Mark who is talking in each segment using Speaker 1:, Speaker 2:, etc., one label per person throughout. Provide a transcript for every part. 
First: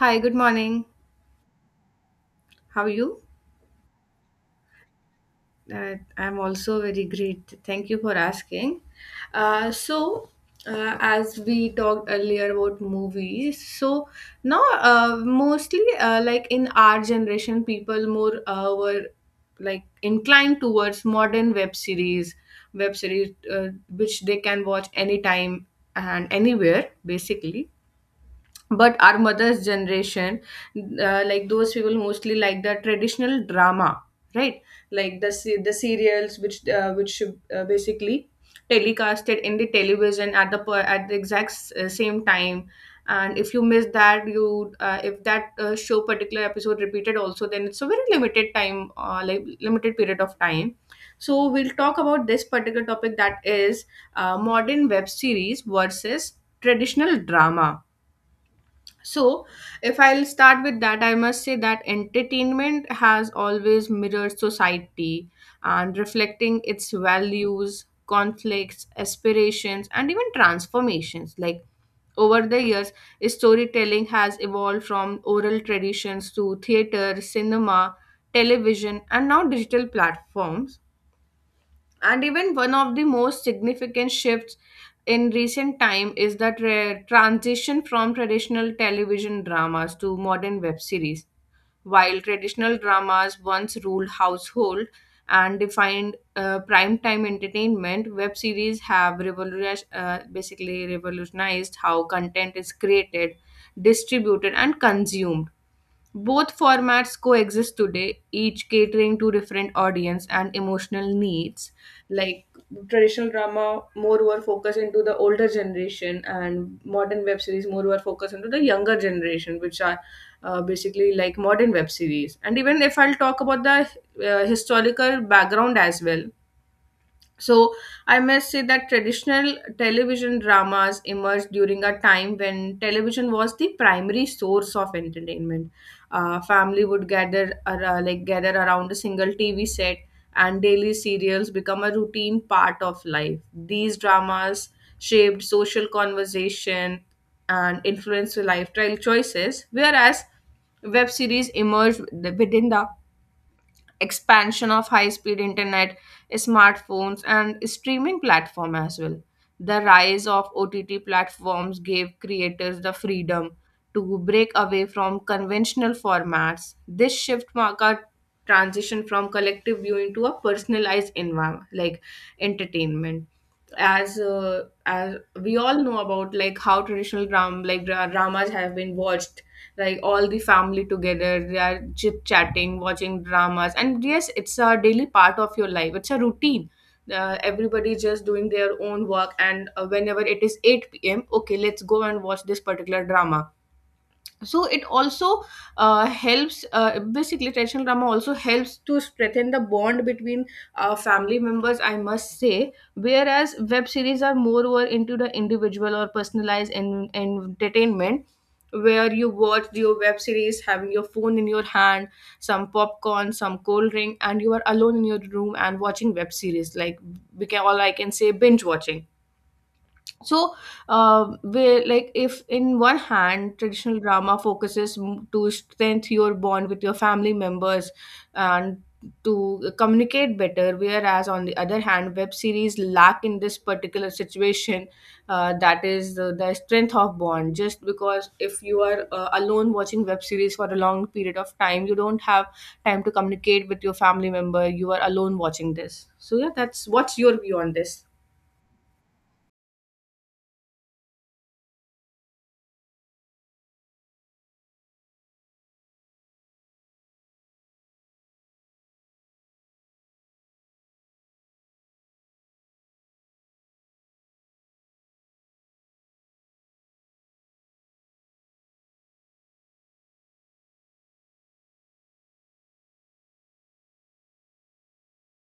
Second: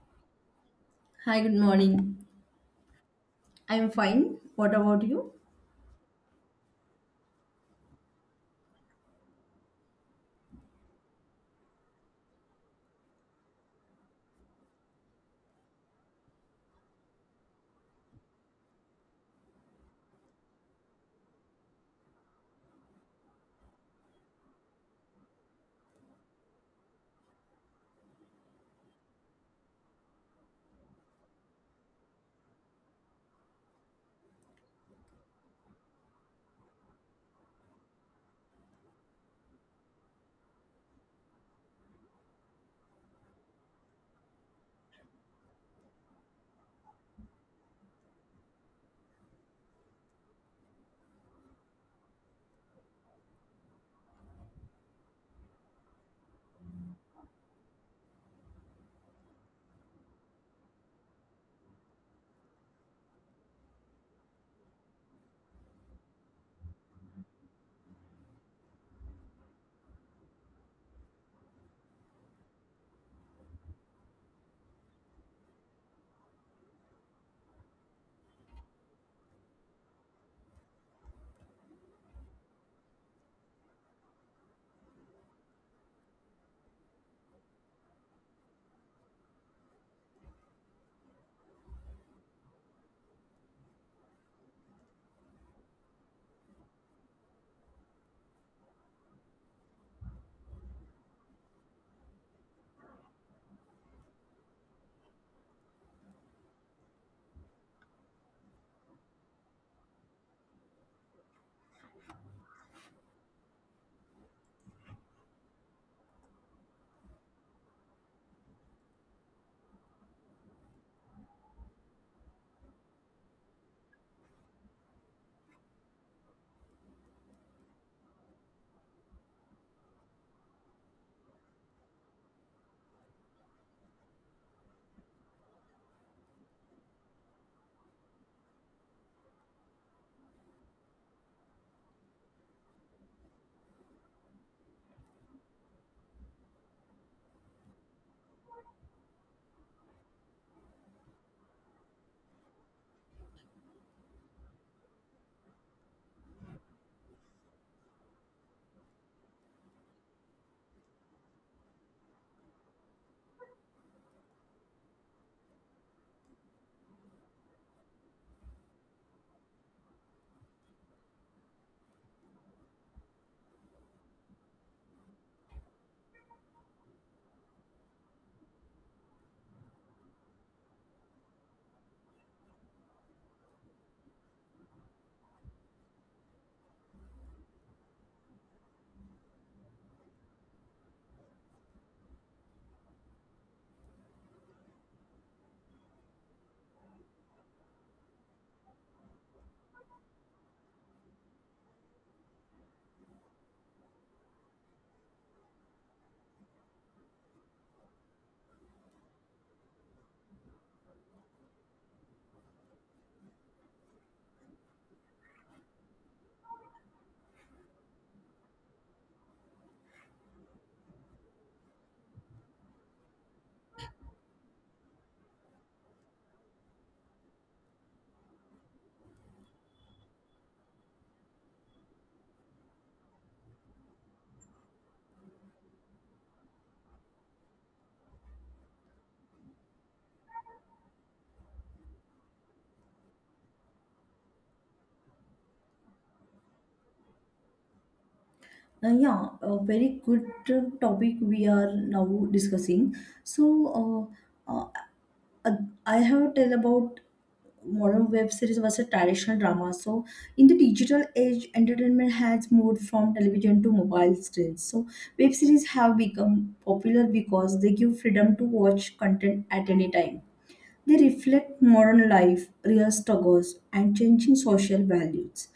Speaker 1: Hi, good morning.
Speaker 2: Hi, good morning.
Speaker 1: How are you?
Speaker 2: I'm fine. What about you?
Speaker 1: I'm also very great. Thank you for asking. Uh, so, as we talked earlier about movies, so now mostly like in our generation, people more were like inclined towards modern web series, which they can watch anytime and anywhere, basically. But our mother's generation, like those people mostly like the traditional drama, right. Like the serials which basically telecasted in the television at at the exact same time. And if you miss that, you if that show particular episode repeated also, then it's a very limited time, like limited period of time. So we'll talk about this particular topic, that is, modern web series versus traditional drama. So, if I'll start with that, I must say that entertainment has always mirrored society and reflecting its values, conflicts, aspirations, and even transformations. Like over the years, storytelling has evolved from oral traditions to theater, cinema, television, and now digital platforms. And even one of the most significant shifts in recent time is that transition from traditional television dramas to modern web series. While traditional dramas once ruled household and defined primetime entertainment, web series have revolutionized how content is created, distributed, and consumed. Both formats coexist today, each catering to different audience and emotional needs. Like traditional drama moreover focus into the older generation, and modern web series moreover focus into the younger generation, which are basically like modern web series. And even if I'll talk about the historical background as well, so I must say that traditional television dramas emerged during a time when television was the primary source of entertainment. Family would like gather around a single TV set, and daily serials become a routine part of life. These dramas shaped social conversation and influenced lifestyle choices, whereas web series emerged within the expansion of high speed internet, smartphones, and streaming platform as well. The rise of OTT platforms gave creators the freedom to break away from conventional formats. This shift marked a transition from collective viewing to a personalized environment, like entertainment. As we all know about, like how traditional dramas have been watched, like all the family together, they are chit chatting watching dramas. And yes, it's a daily part of your life, it's a routine. Everybody is just doing their own work, and whenever it is 8 p.m., okay, let's go and watch this particular drama. So it also helps basically traditional drama also helps to strengthen the bond between family members, I must say. Whereas web series are more were into the individual or personalized entertainment, where you watch your web series having your phone in your hand, some popcorn, some cold drink, and you are alone in your room and watching web series. Like we can all I can say binge watching. So we like if in one hand traditional drama to strengthen your bond with your family members and to communicate better, whereas on the other hand web series lack in this particular situation. That is the strength of bond, just because if you are alone watching web series for a long period of time, you don't have time to communicate with your family member. You are alone watching this. So yeah, that's, what's your view on this?
Speaker 2: Yeah, a very good topic we are now discussing. So, uh, uh, uh, I have tell about modern web series versus traditional drama. So, in the digital age, entertainment has moved from television to mobile screens. So, web series have become popular because they give freedom to watch content at any time. They reflect modern life, real struggles, and changing social values.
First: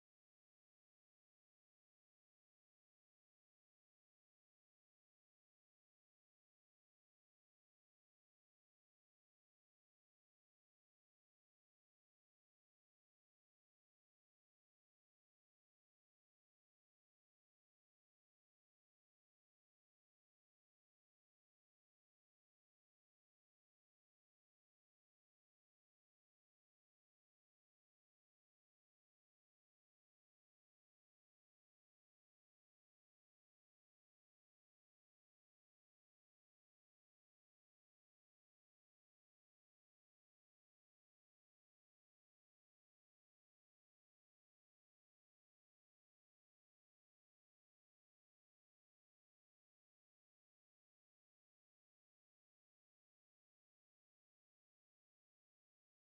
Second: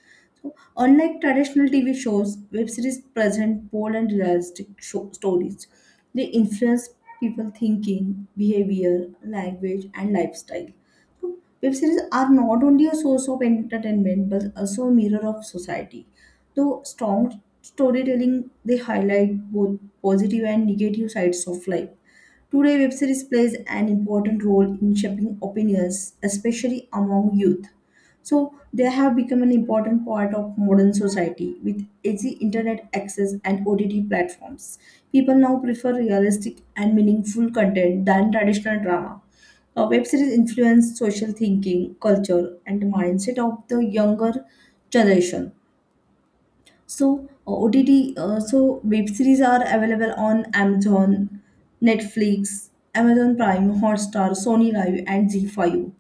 Speaker 2: So, unlike traditional TV shows, web series present bold and realistic stories. They influence people thinking, behavior, language, and lifestyle. So, web series are not only a source of entertainment but also a mirror of society. Though strong storytelling, they highlight both positive and negative sides of life. Today, web series plays an important role in shaping opinions, especially among youth. So, they have become an important part of modern society with easy internet access and OTT platforms. People now prefer realistic and meaningful content than traditional drama. Web series influence social thinking, culture, and mindset of the younger generation. So web series are available on Amazon, Netflix, Amazon Prime, Hotstar, Sony Live, and Zee5.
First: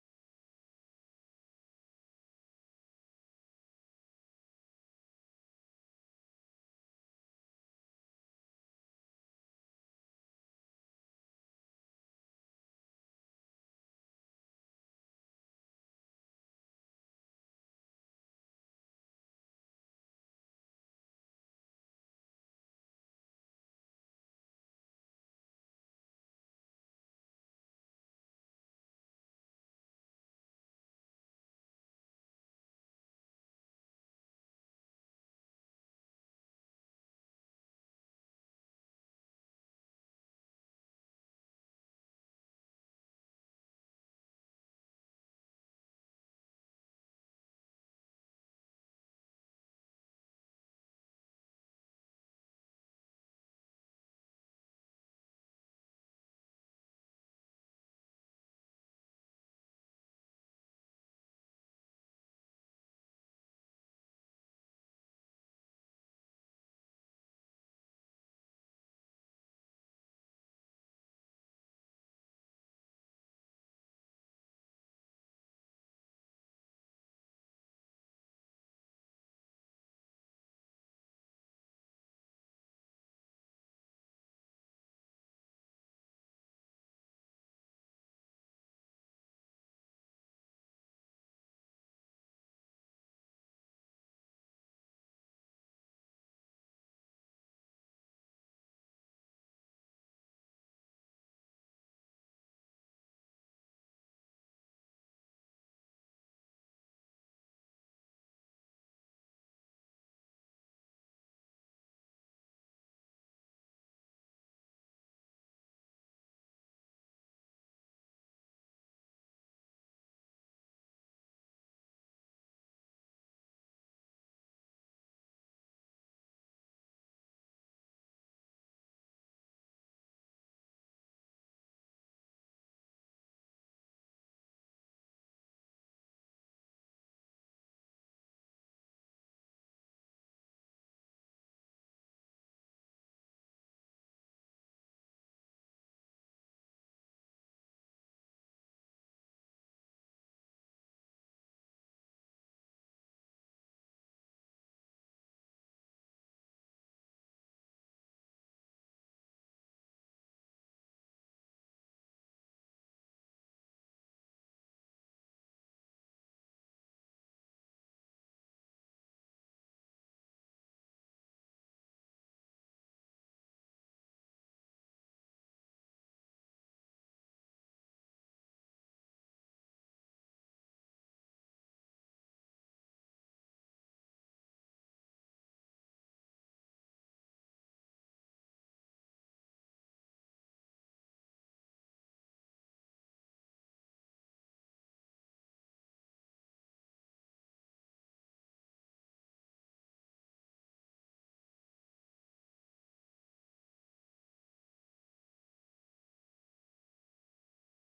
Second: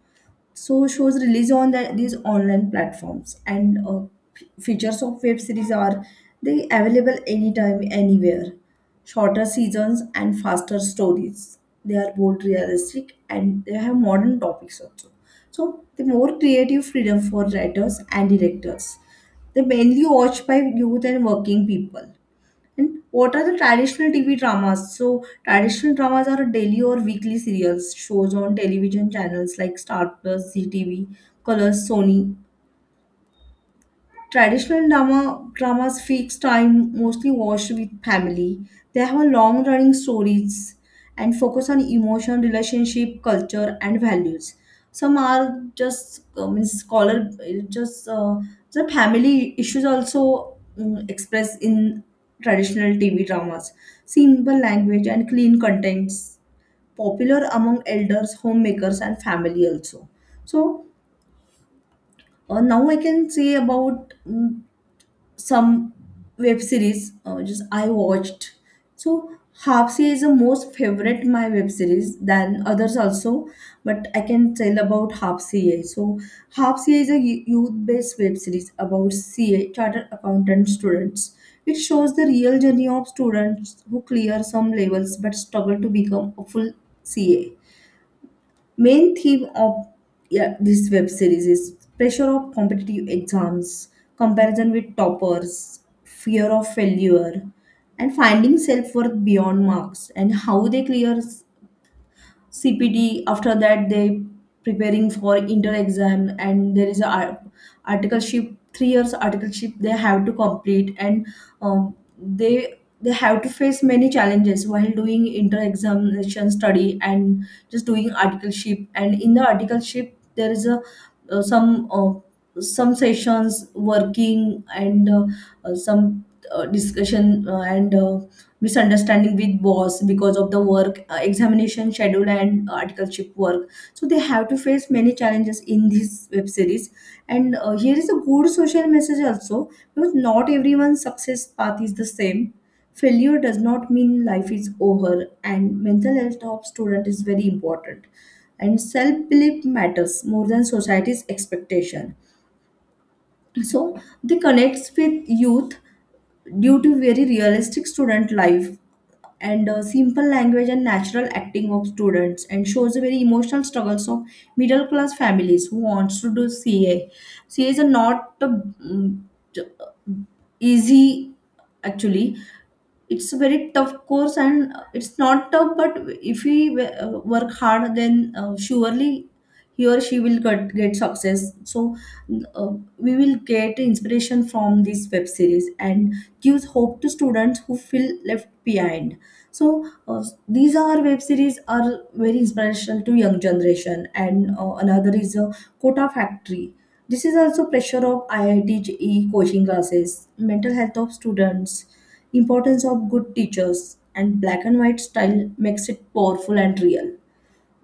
Speaker 2: So shows release on these online platforms, and features of web series are they available anytime anywhere, shorter seasons and faster stories. They are both realistic and they have modern topics also. So the more creative freedom for writers and directors, they mainly watched by youth and working people. And what are the traditional TV dramas? So, traditional dramas are daily or weekly serials shows on television channels like Star Plus, ZTV, Colors, Sony. Traditional drama dramas fix time, mostly watched with family. They have a long running stories and focus on emotion, relationship, culture, and values. Some are just means scholar, just the family issues also expressed in traditional TV dramas. Simple language and clean contents, popular among elders, homemakers, and family also. So now I can say about some web series just I watched. So Hapsi is the most favorite my web series than others also, but I can tell about Hapsi. So Hapsi is a youth based web series about CA chartered accountant students. It shows the real journey of students who clear some levels but struggle to become a full CA. Main theme of, yeah, this web series is pressure of competitive exams, comparison with toppers, fear of failure, and finding self worth beyond marks, and how they clear CPD. After that, they preparing for inter exam, and there is a articleship, 3 years articleship they have to complete, and um, they they have to face many challenges while doing inter examination study and just doing articleship. And in the articleship, there is a uh, some uh, some sessions working, and some discussion, and misunderstanding with boss because of the work, examination schedule and articleship work. So they have to face many challenges in this web series, and here is a good social message also, because not everyone's success path is the same. Failure does not mean life is over, and mental health of student is very important, and self-belief matters more than society's expectation. So they connects with youth due to very realistic student life, and simple language and natural acting of students, and shows the very emotional struggles of middle class families who wants to do CA is a not a, easy, actually. It's a very tough course, and it's not tough, but if we work hard, then surely he or she will get success. So uh, we will get inspiration from this web series, and gives hope to students who feel left behind. So these are web series are very inspirational to young generation, and another is a quota factory. This is also pressure of IIT coaching classes, mental health of students, importance of good teachers, and black and white style makes it powerful and real.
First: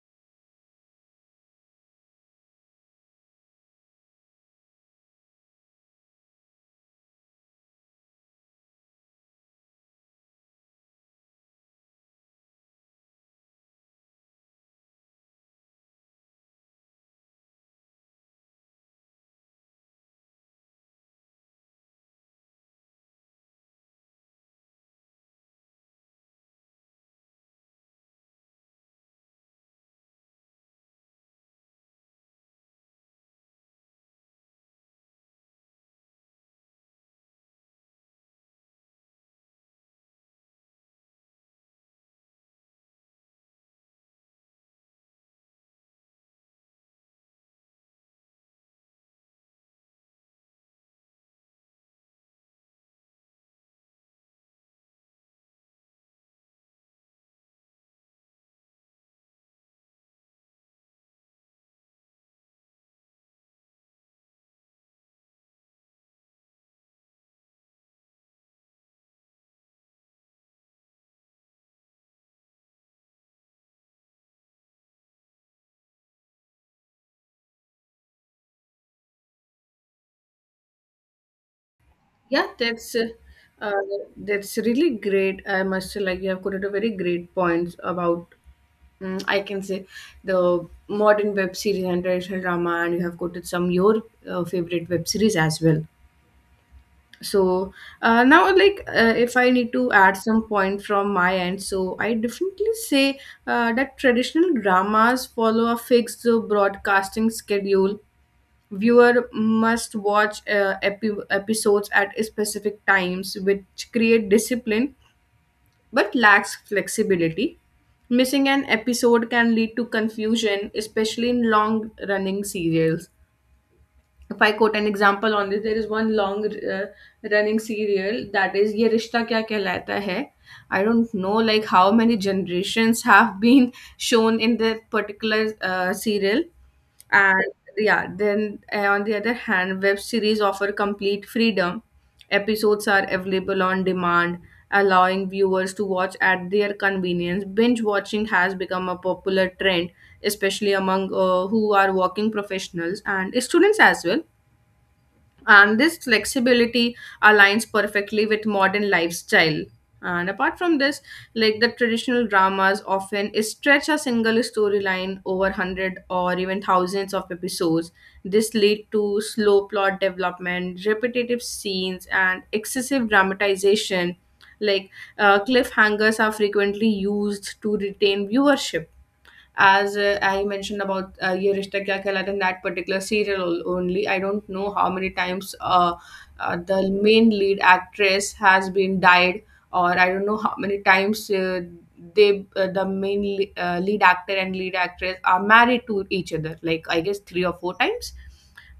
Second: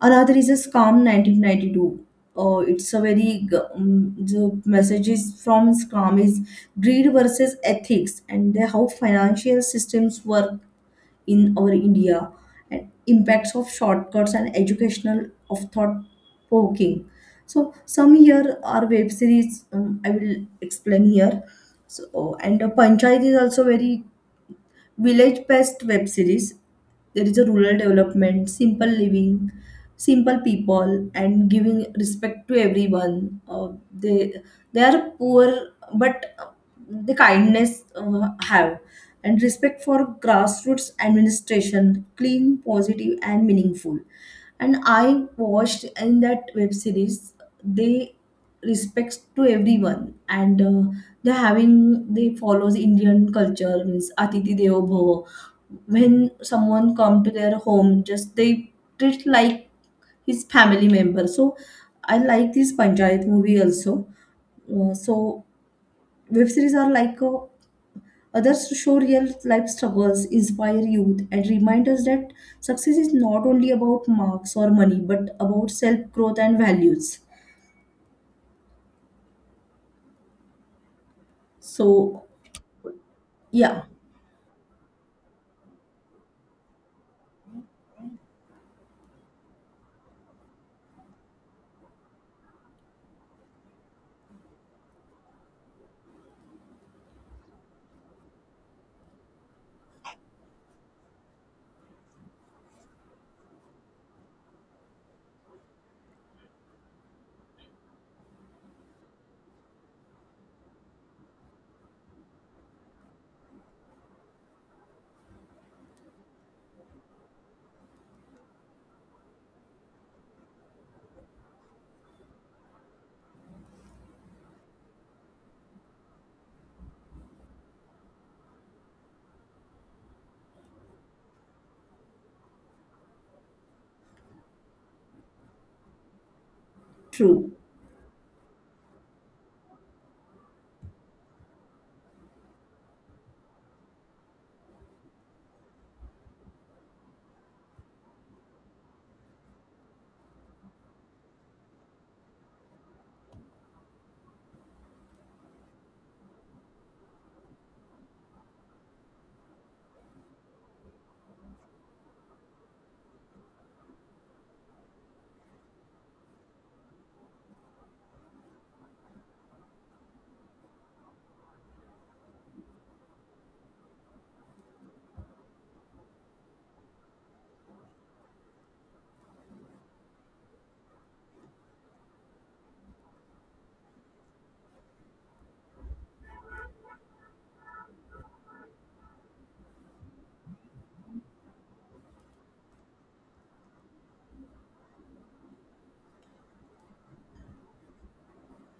Speaker 2: Another is a scam 1992. It's a very the messages from scam is greed versus ethics, and how financial systems work in our India, and impacts of shortcuts, and educational of thought provoking. So some here are web series, I will explain here. So, and panchayat is also very Village Pest web series. There is a rural development, simple living, simple people, and giving respect to everyone. They are poor, but the kindness have, and respect for grassroots administration, clean, positive, and meaningful. And I watched in that web series. They respects to everyone, and they're having they follows Indian culture, means Athithi Devo Bhava. When someone come to their home, just they treat like his family member. So I like this Panchayat movie also. So web series are like others to show real life struggles, inspire youth, and remind us that success is not only about marks or money, but about self growth and values. So
Speaker 1: Yeah,
Speaker 2: yeah,
Speaker 1: uh, that's really great. I must say, like you have quoted a very great points about I can say the modern web series and traditional drama, and you have quoted some your favorite web series as well. So now, like if I need to add some point from my end, so I definitely say that traditional dramas follow a fixed broadcasting schedule. Viewer must watch episodes at specific times, which create discipline but lacks flexibility. Missing an episode can lead to confusion, especially in long running serials. If I quote an example on this, there is one long running serial, that is Ye Rishta Kya Kehlata Hai. I don't know like how many generations have been shown in that particular serial, and
Speaker 2: true.
Speaker 1: yeah, then on the other hand, web series offer complete freedom. Episodes are available on demand, allowing viewers to watch at their convenience. Binge watching has become a popular trend, especially among who are working professionals and students as well. And this flexibility aligns perfectly with modern lifestyle. And apart from this, like the traditional dramas often stretch a single storyline over 100 or even thousands of episodes. This lead to slow plot development, repetitive scenes, and excessive dramatization. Like cliffhangers are frequently used to retain viewership. As I mentioned about Ye Rishta Kya Kehlata in that particular serial only, I don't know how many times the main lead actress has been died, or I don't know how many times the main lead actor and lead actress are married to each other. Like I guess three or four times.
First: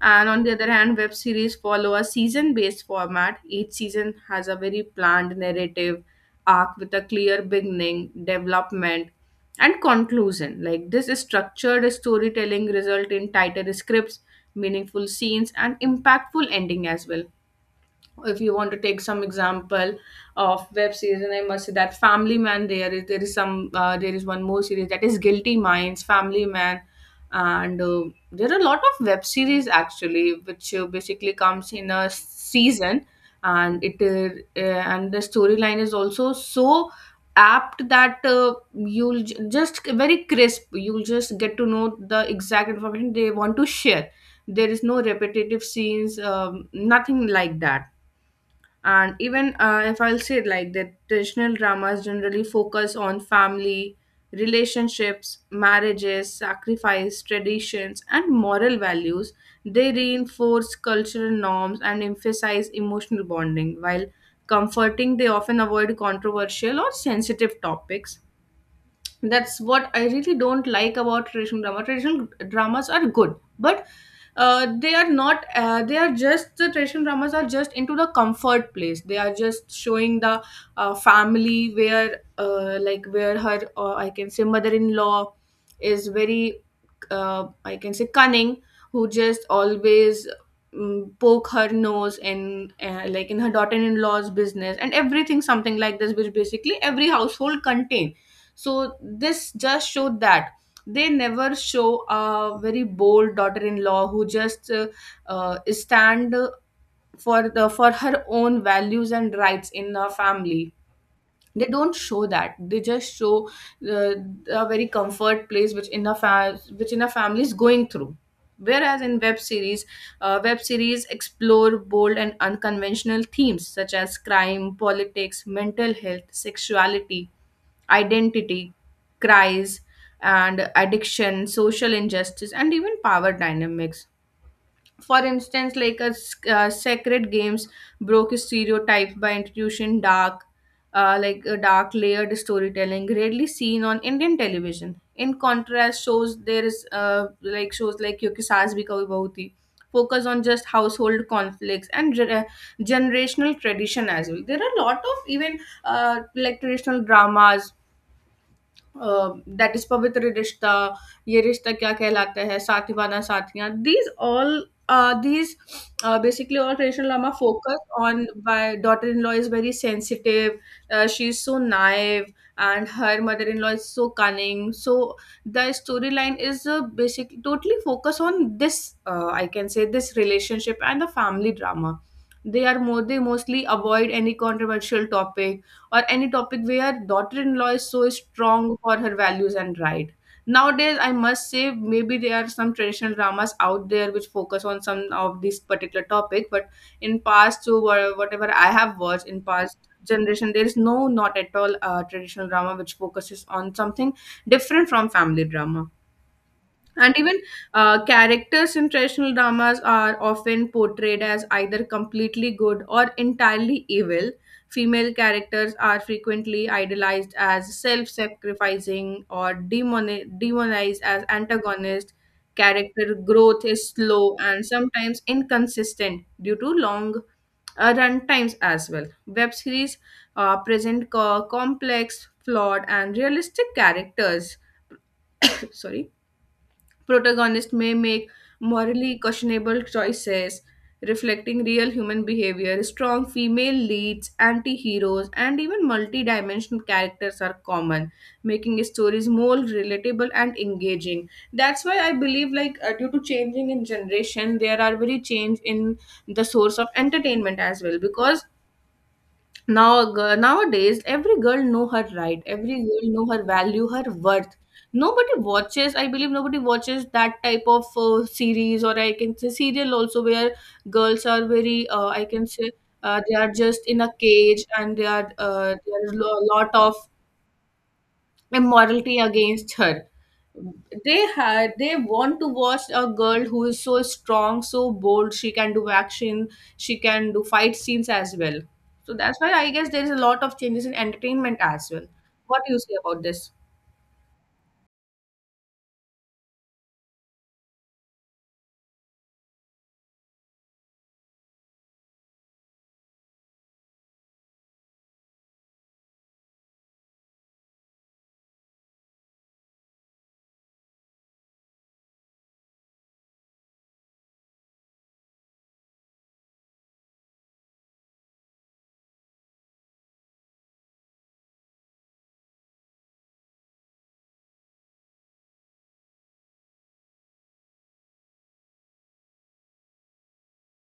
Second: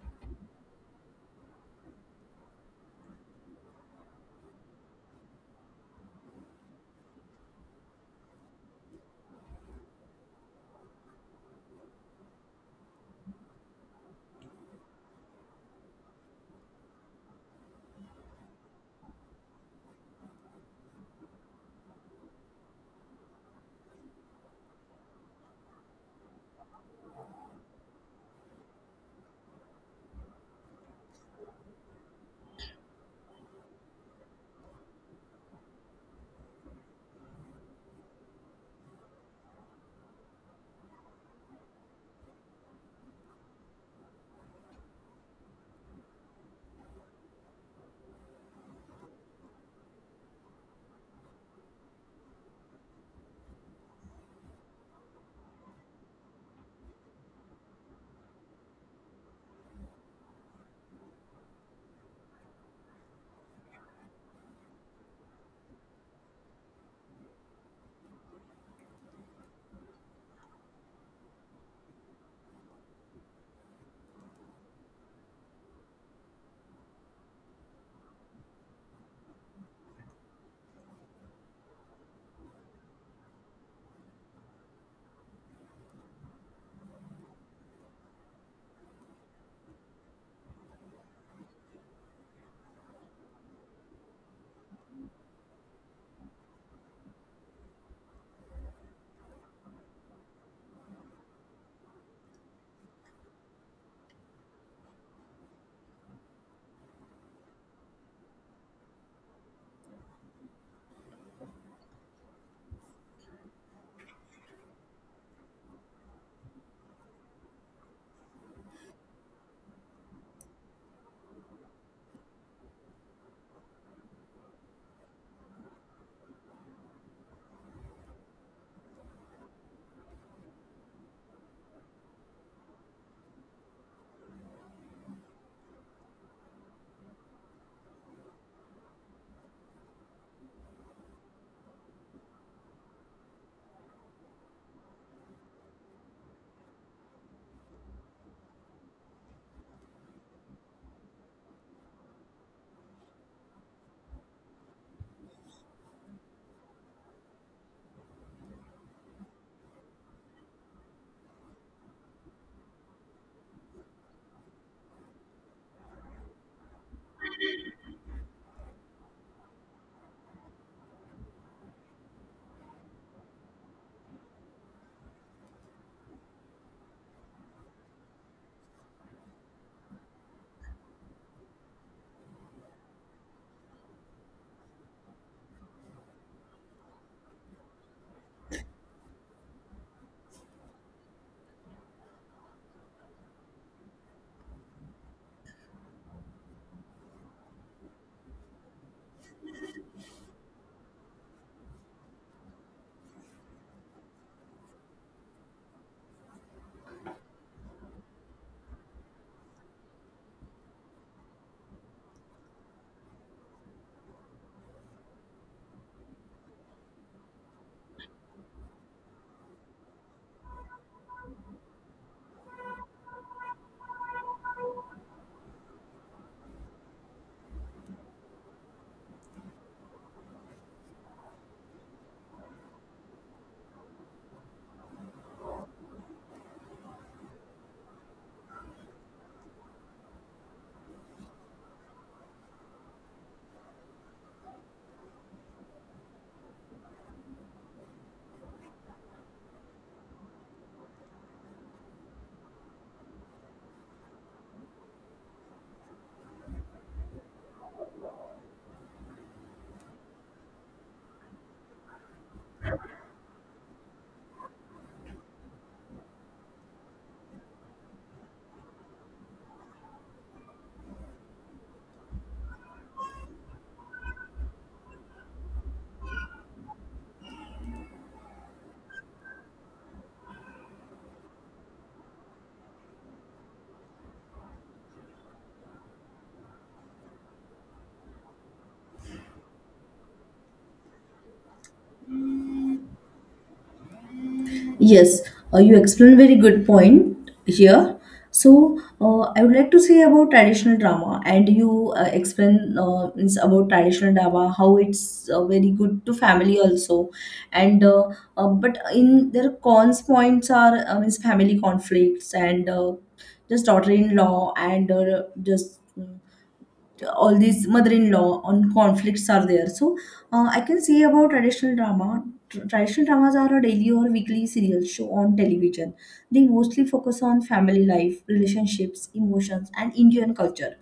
Speaker 1: And on the other hand, web series follow a season based format. Each season has a very planned narrative arc with a clear beginning, development, and conclusion. Like this structured storytelling result in tighter scripts, meaningful scenes, and impactful ending as well. If you want to take some example of web series, and I must say that family man, there is one more series that is guilty minds, family man. And there are a lot of web series actually, which basically comes in a season. And it and the storyline is also so apt that you'll just very crisp, you'll just get to know the exact information they want to share. There is no repetitive scenes, nothing like that. And even if I'll say it like that traditional dramas generally focus on family relationships, marriages, sacrifice, traditions, and moral values. They reinforce cultural norms and emphasize emotional bonding while comforting. They often avoid controversial or sensitive topics. That's what I really don't like about traditional drama. Traditional dramas are good, but they are not. They are just, the traditional dramas are just into the comfort place. They are just showing the family, where, like where her I can say mother-in-law is very, I can say cunning, who just always poke her nose in, like in her daughter-in-law's business and everything, something like this, which basically every household contains. So this just showed that they never show a very bold daughter-in-law who just stand for the for her own values and rights in a family. They don't show that, they just show uh, a very comfort place which in a which in a family is going through. Whereas in web series, web series explore bold and unconventional themes such as crime, politics, mental health, sexuality, identity, cries, and addiction, social injustice, and even power dynamics. For instance, like sacred games broke stereotypes by introducing dark, like a dark layered storytelling rarely seen on Indian television. In contrast, shows, there is like shows like Kyunki Saas Bhi Kabhi Bahu Thi focus on just household conflicts and generational tradition as well. There are a lot of even uh, like traditional dramas, uh, that is पवित्र रिश्ता, ये रिश्ता क्या कहलाता है, साथीवाना साथियाँ, these all these basically all traditional lama focus on, my daughter-in-law is very sensitive, she's so naive, and her mother-in-law is so cunning. So the storyline is basically totally focus on this, I can say this relationship and the family drama. They are more, they mostly avoid any controversial topic or any topic where daughter-in-law is so strong for her values and right. Nowadays, I must say maybe there are some traditional dramas out there which focus on some of this particular topic, but in past, so whatever I have watched in past generation, there is no, not at all traditional drama which focuses on something different from family drama. And even characters in traditional dramas are often portrayed as either completely good or entirely evil. Female characters are frequently idolized as self sacrificing or demonized as antagonist. Character growth is slow and sometimes inconsistent due to long run times as well. Web series present complex, flawed, and realistic characters. Sorry. Protagonists may make morally questionable choices, reflecting real human behavior. Strong female leads, anti heroes, and even multi dimensional characters are common, making stories more relatable and engaging. That's why I believe, like, due to changing in generation, there are very change in the source of entertainment as well because nowadays every girl know her right, every girl know her value, her worth. Nobody watches, I believe nobody watches that type of series, or I can say serial also, where girls are very I can say, they are just in a cage and they are there is a lot of immorality against her. They had they want to watch a girl who is so strong, so bold, she can do action, she can do fight scenes as well. So that's why I guess there is a lot of changes in entertainment as well. What do you say about this?
Speaker 2: Yes, you explained very good point here. So I would like to say about traditional drama, and you explain means about traditional drama how it's very good to family also, and but in their cons points are means family conflicts, and just daughter-in-law, and all these mother-in-law on conflicts are there. So I can say about traditional drama. Traditional dramas are a daily or weekly serial show on television. They mostly focus on family life, relationships, emotions, and Indian culture.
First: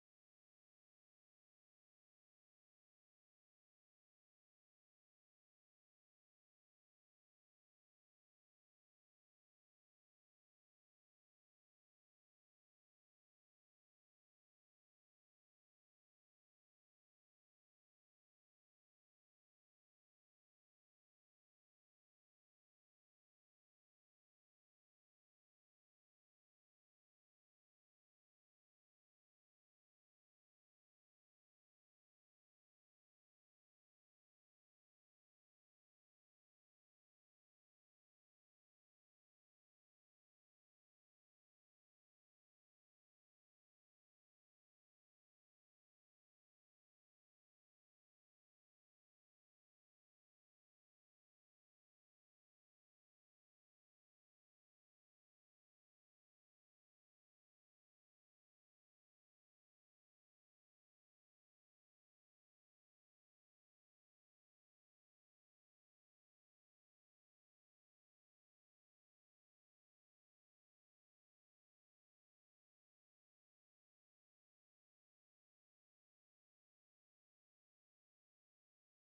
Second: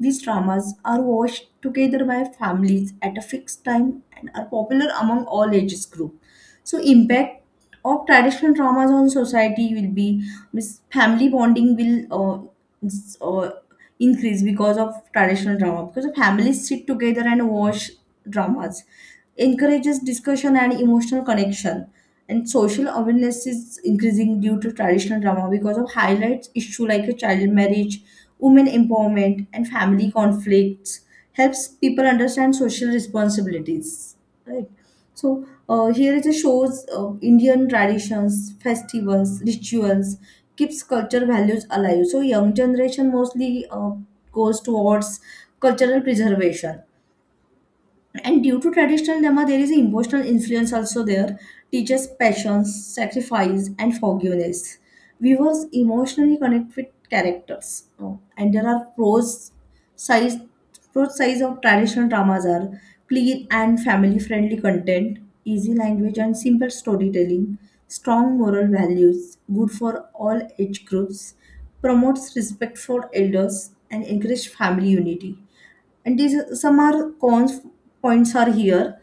Speaker 2: These dramas are watched together by families at a fixed time, and are popular among all ages group. So impact of traditional dramas on society will be, means family bonding will s- uh, increase because of traditional drama, because the families sit together and watch dramas, encourages discussion and emotional connection. And social awareness is increasing due to traditional drama, because of highlights issue like a child marriage, women empowerment, and family conflicts, helps people understand social responsibilities, right? So here it shows Indian traditions, festivals, rituals, keeps culture values alive. So young generation mostly goes towards cultural preservation. And due to traditional dharma, there is emotional influence also there, teaches passions, sacrifice, and forgiveness. Viewers emotionally connect with characters. Oh, and there are pros size, pros size of traditional dramas are clean and family friendly content, easy language and simple storytelling, strong moral values, good for all age groups, promotes respect for elders, and encourage family unity. And these some are cons points are here.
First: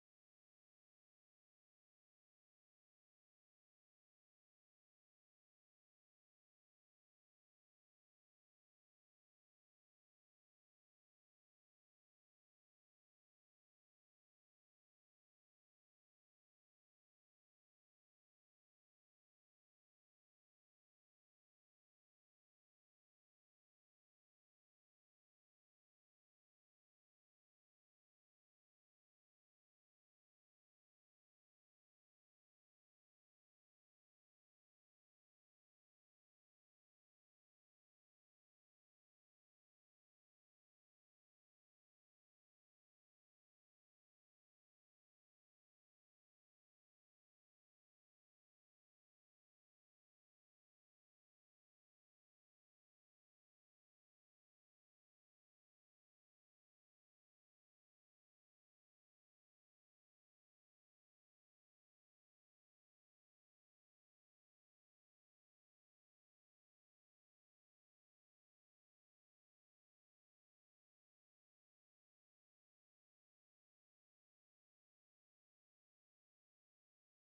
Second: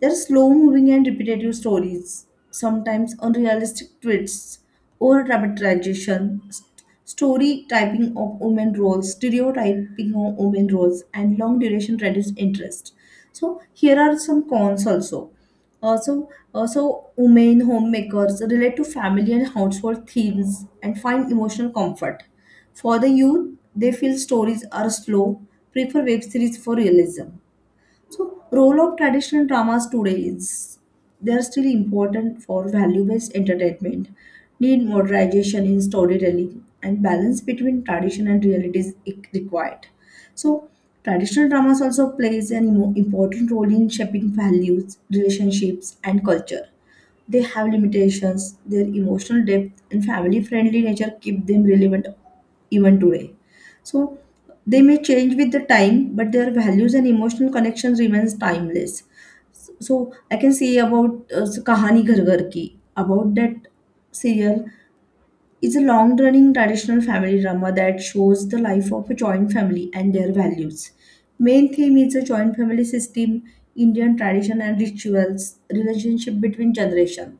Speaker 2: There are slow moving and repetitive stories, sometimes unrealistic twists, over dramatization, story typing of women roles, stereotyping of women roles, and long duration reduced interest. So here are some cons also. Also, also women homemakers relate to family and household themes and find emotional comfort. For the youth, they feel stories are slow, prefer web series for realism. So, role of traditional dramas today is they are still important for value-based entertainment. Need modernization in storytelling, and balance between tradition and reality is required. So, traditional dramas also plays an important role in shaping values, relationships, and culture. They have limitations. Their emotional depth and family friendly nature keep them relevant even today. So they may change with the time, but their values and emotional connections remains timeless. So I can say about, so Kahani Ghar Ghar Ki. About that serial is a long running traditional family drama that shows the life of a joint family and their values. Main theme is a joint family system, Indian tradition and rituals, relationship between generation.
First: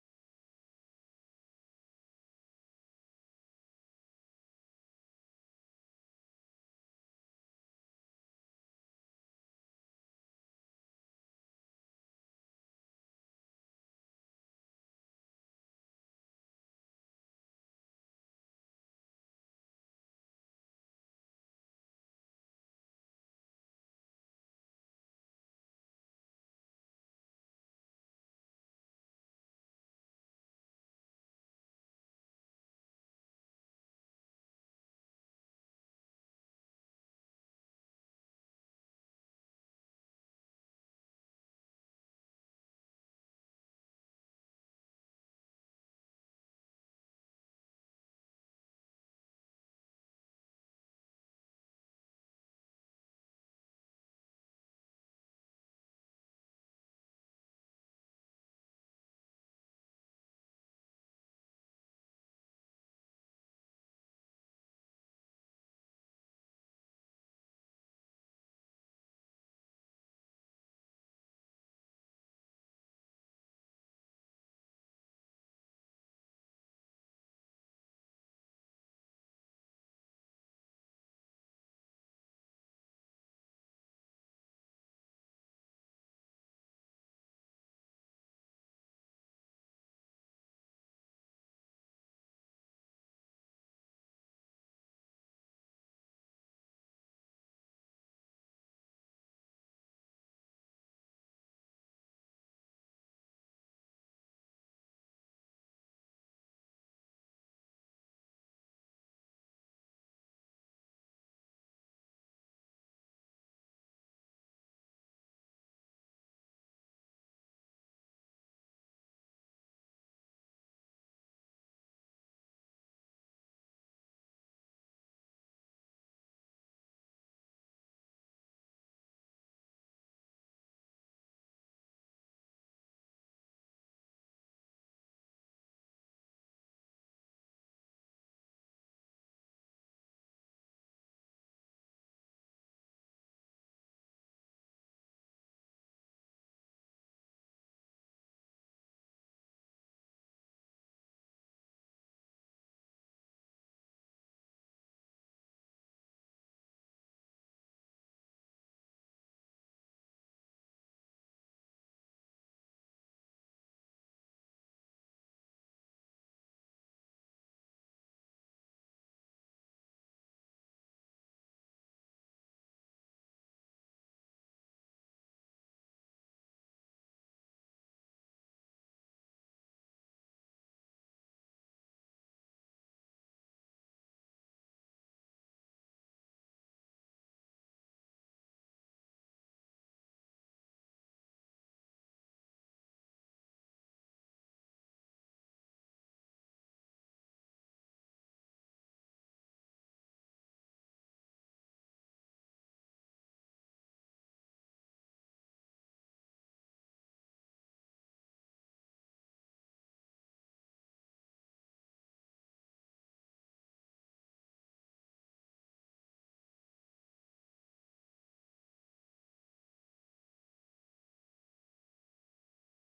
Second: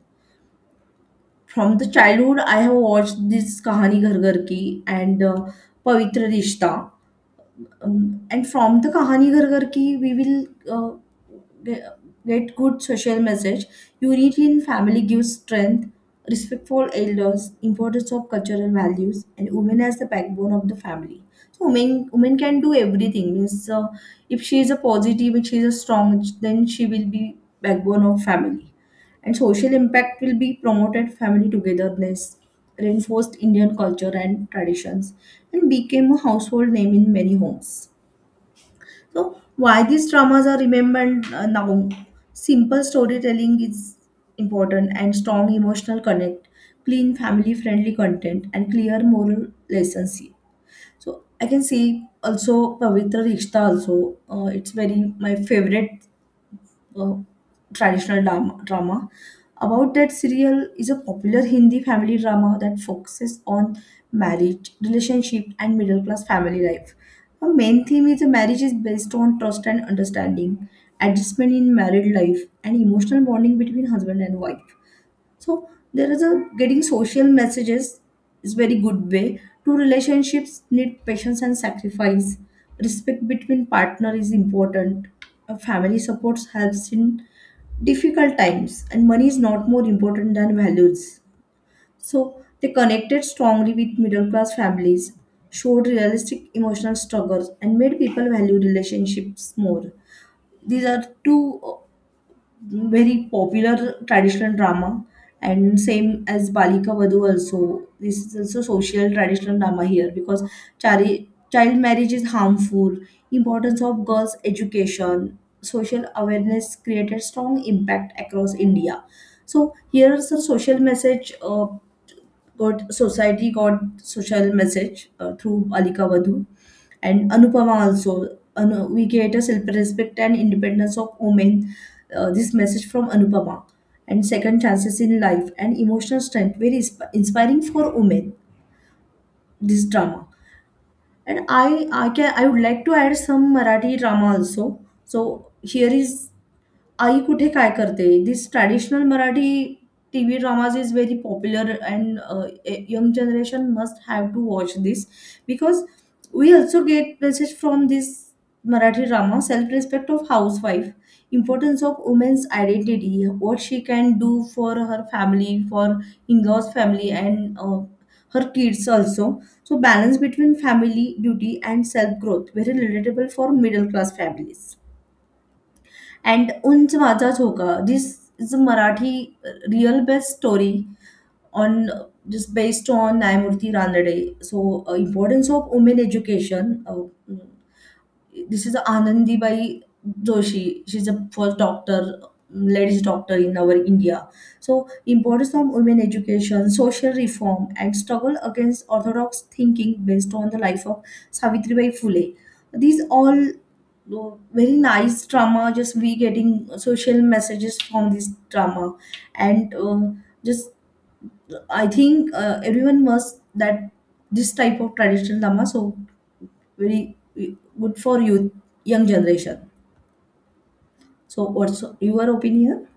Speaker 2: From the childhood, I have watched this Kahani Ghar Ghar Ki and Pavitra Rishta. And from the Kahani Ghar Ghar Ki, we will ge- get good social message. Unity in family gives strength, respect for elders, importance of cultural values, and women as the backbone of the family. So women can do everything. Means if she is a positive, if she is a strong, then she will be backbone of family. And social impact will be promoted family togetherness, reinforced Indian culture and traditions, and became a household name in many homes. So, why these dramas are remembered now? Simple storytelling is important and strong emotional connect, clean family friendly content, and clear moral lessons. Here. So I can say also Pavitra Rishta also. It's very my favorite uh, traditional drama. About that serial is a popular Hindi family drama that focuses on marriage, relationship, and middle class family life. The main theme is the marriage is based on trust and understanding, adjustment in married life, and emotional bonding between husband and wife. So there is a getting social messages is very good way. Two relationships need patience and sacrifice. Respect between partner is important. A family support helps in difficult times, and money is not more important than values. So they connected strongly with middle class families, showed realistic emotional struggles, and made people value relationships more. These are two very popular traditional drama and same as Balika Vadhu also. This is also social traditional drama here because child marriage is harmful, importance of girls' education, social awareness created strong impact across India. So here's a social message got society got social message through Alika Vadhu and Anupama also. Anu, we get a self-respect and independence of women. This message from Anupama and second chances in life and emotional strength very inspiring for women. This drama and I would like to add some Marathi drama also. So here is I could say, "karde, this traditional Marathi TV drama is very popular, and young generation must have to watch this because we also get message from this Marathi drama: self-respect of housewife, importance of woman's identity, what she can do for her family, for inlaws' family, and her kids also. So, balance between family duty and self-growth very relatable for middle-class families." And उंच माझा झोका. This is a Marathi real best story on just based on Nyamurthy Ranade. So, importance of women education. This is Anandibai Joshi. She's a first doctor, ladies doctor in our India. So importance of women education, social reform, and struggle against orthodox thinking based on the life of Savitribai Phule. These all very nice drama. Just we getting social messages from this drama, and just I think everyone must that this type of traditional drama. So very good for youth, young generation. So, what's your opinion?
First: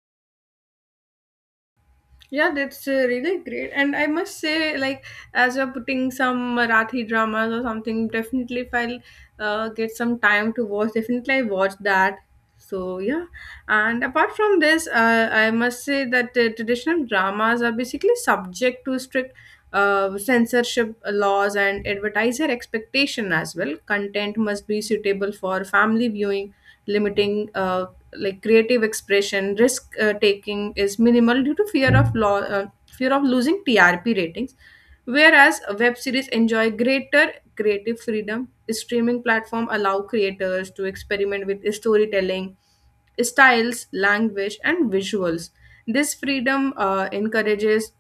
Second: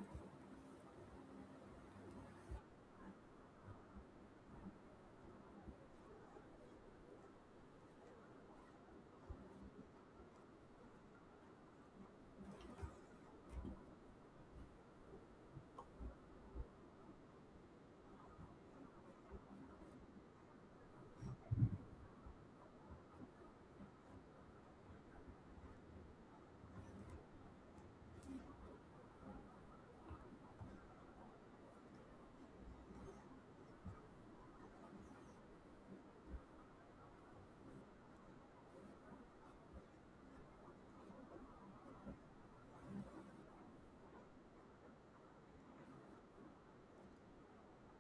Speaker 1: Yeah, that's really great. And I must say, like, as you're putting some Marathi dramas or something, definitely if I'll get some time to watch, definitely I watch that. So, yeah. And apart from this, I must say that traditional dramas are basically subject to strict censorship laws and advertiser expectation as well. Content must be suitable for family viewing, limiting like creative expression. Risk taking is minimal due to fear of law, fear of losing TRP ratings, whereas web series enjoy greater creative freedom. Streaming platform allow creators to experiment with storytelling styles, language, and visuals. This freedom encourages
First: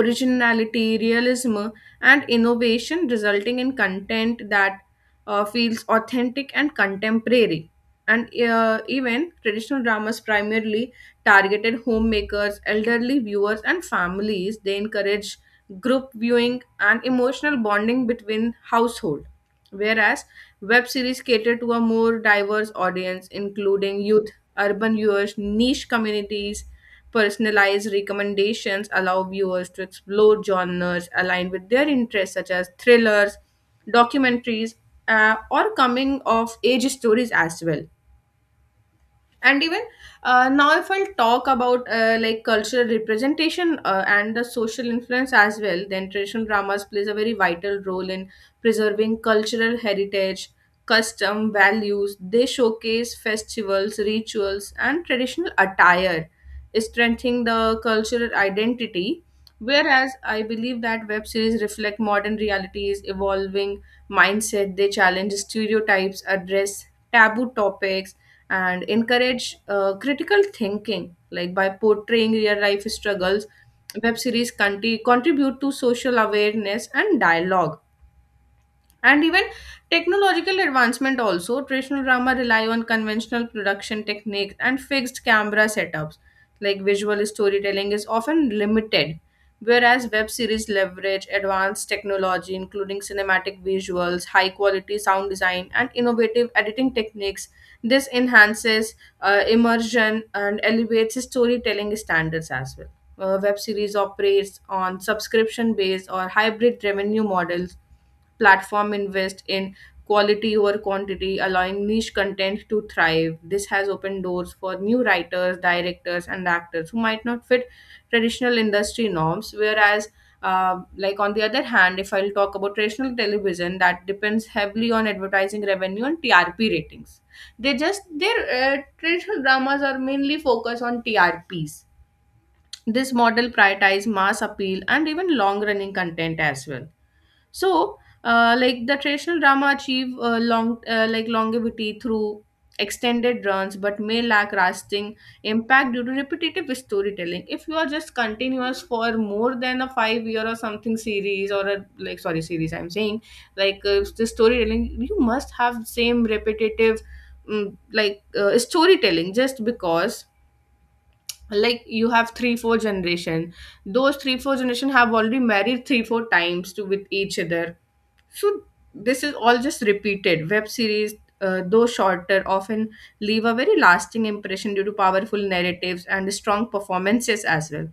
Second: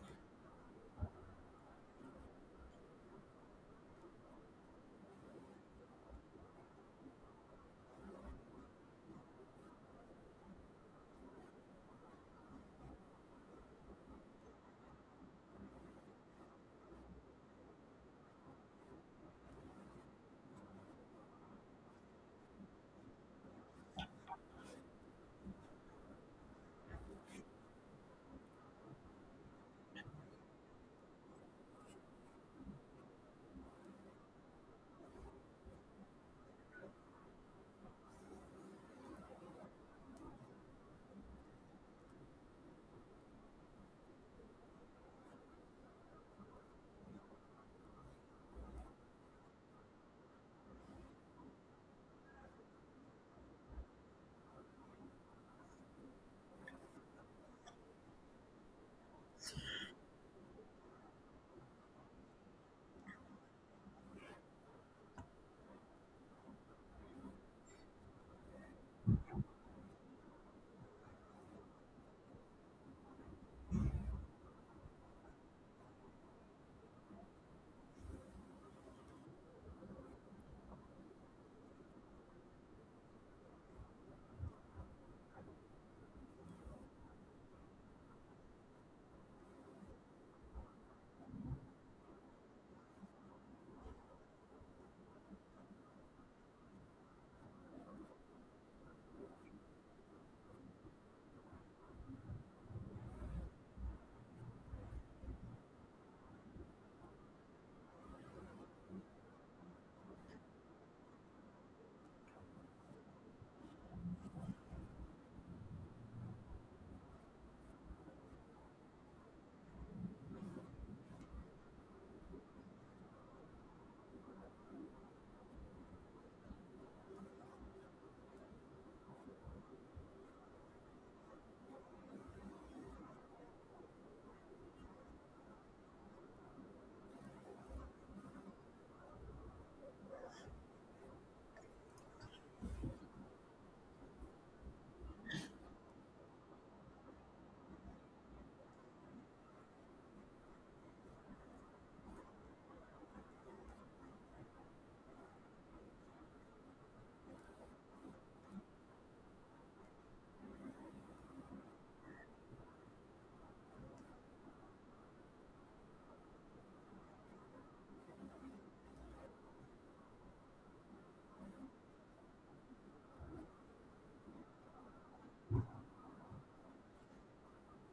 Speaker 1: originality, realism, and innovation, resulting in content that feels authentic and contemporary. And even traditional dramas primarily targeted homemakers, elderly viewers, and families. They encourage group viewing and emotional bonding between household. Whereas web series cater to a more diverse audience, including youth, urban viewers, niche communities. Personalized recommendations allow viewers to explore genres aligned with their interests, such as thrillers, documentaries, or coming of age stories as well. And even now if I'll talk about like cultural representation and the social influence as well, then traditional dramas plays a very vital role in preserving cultural heritage, custom values. They showcase festivals, rituals, and traditional attire, strengthening the cultural identity. Whereas I believe that web series reflect modern realities, evolving mindset. They challenge stereotypes, address taboo topics, and encourage critical thinking, like by portraying real life struggles. Web series contribute to social awareness and dialogue. And even technological advancement also, traditional drama rely on conventional production techniques and fixed camera setups. Like visual storytelling is often limited, whereas web series leverage advanced technology including cinematic visuals, high quality sound design, and innovative editing techniques. This enhances immersion and elevates storytelling standards as well. Web series operates on subscription based or hybrid revenue models. Platform invest in quality over quantity, allowing niche content to thrive. This has opened doors for new writers, directors, and actors who might not fit traditional industry norms. Whereas like on the other hand, if I'll talk about traditional television, that depends heavily on advertising revenue and TRP ratings. They just their Traditional dramas are mainly focused on TRPs. This model prioritizes mass appeal and even long running content as well. So like the traditional drama achieve long like longevity through extended runs, but may lack lasting impact due to repetitive storytelling. If you are just continuous for more than a 5 year or something series, or a like sorry series I'm saying, like the storytelling, you must have same repetitive like storytelling, just because like you have 3 4 generation, those 3 4 generation have already married 3 4 times to with each other. So this is all just repeated. Web series, though shorter, often leave a very lasting impression due to powerful narratives and strong performances as well.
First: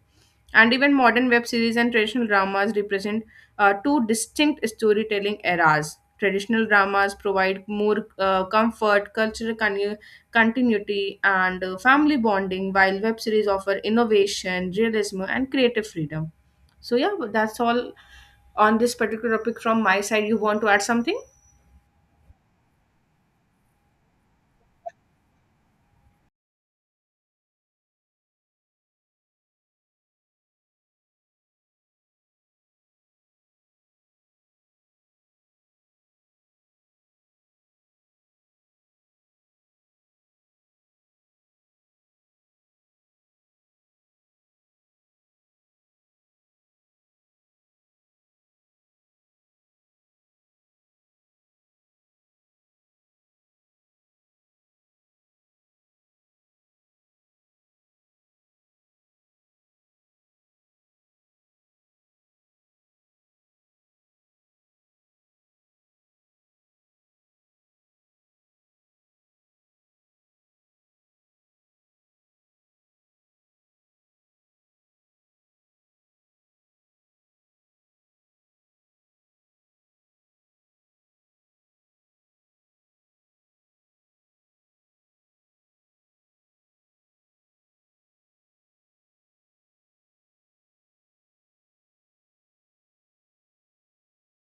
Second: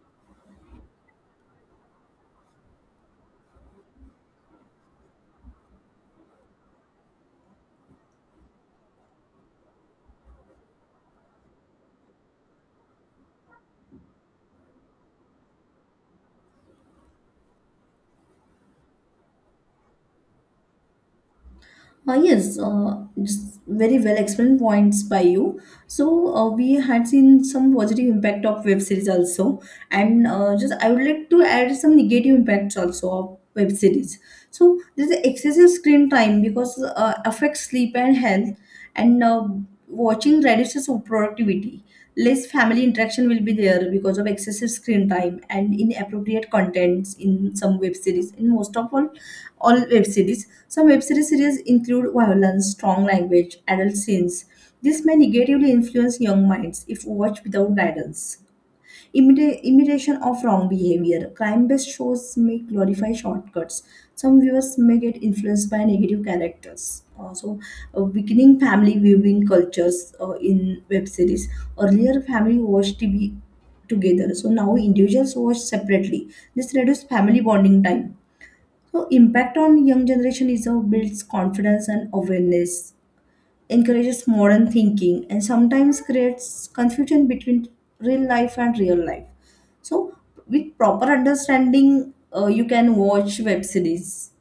Speaker 1: And even modern web series and traditional dramas represent two distinct storytelling eras. Traditional dramas provide more comfort, cultural continuity, and family bonding, while web series offer innovation, realism, and creative freedom. So yeah, but that's all on this particular topic from my side. You want to add something?
Speaker 2: Yes, just very well explained points by you. So we had seen some positive impact of web series also, and just I would like to add some negative impacts also of web series. So there's an excessive screen time because affects sleep and health, and watching reduces productivity. Less family interaction will be there because of excessive screen time and inappropriate contents in some web series. In most of all web series, some web series include violence, strong language, adult scenes. This may negatively influence young minds if watched without guidance. Imitation of wrong behavior. Crime based shows may glorify shortcuts. Some viewers may get influenced by negative characters. Weakening family viewing cultures in web series. Earlier, family watched TV together, so now individuals watch separately. This reduces family bonding time. So, impact on young generation is builds confidence and awareness encourages modern thinking and sometimes creates confusion between real life and real life. So, with proper understanding, you can watch web series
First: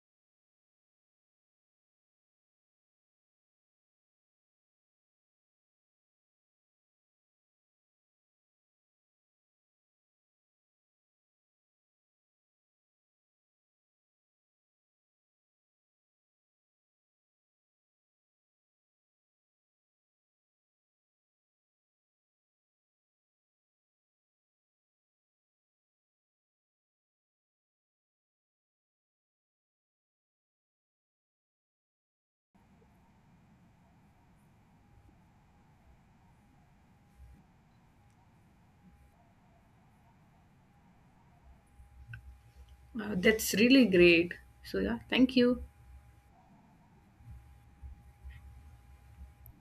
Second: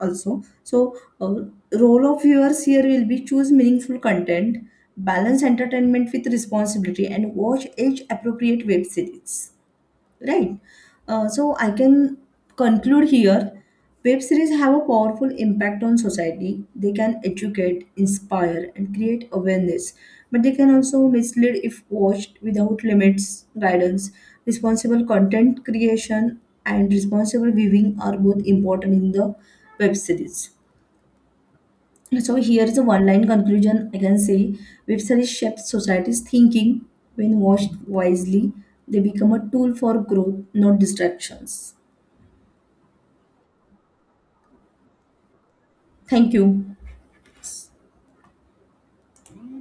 Speaker 2: also. So, role of viewers here will be choose meaningful content, balance entertainment with responsibility, and watch age appropriate web series. Right. So I can conclude here. Web series have a powerful impact on society. They can educate, inspire, and create awareness. But they can also mislead if watched without limits, guidance. Responsible content creation and responsible viewing are both important in the web series. So here is a one-line conclusion I can say. Web series shape society's thinking. When watched wisely, they become a tool for growth, not distractions.
Speaker 1: That's really great. So, yeah, thank you.
Speaker 2: Thank you.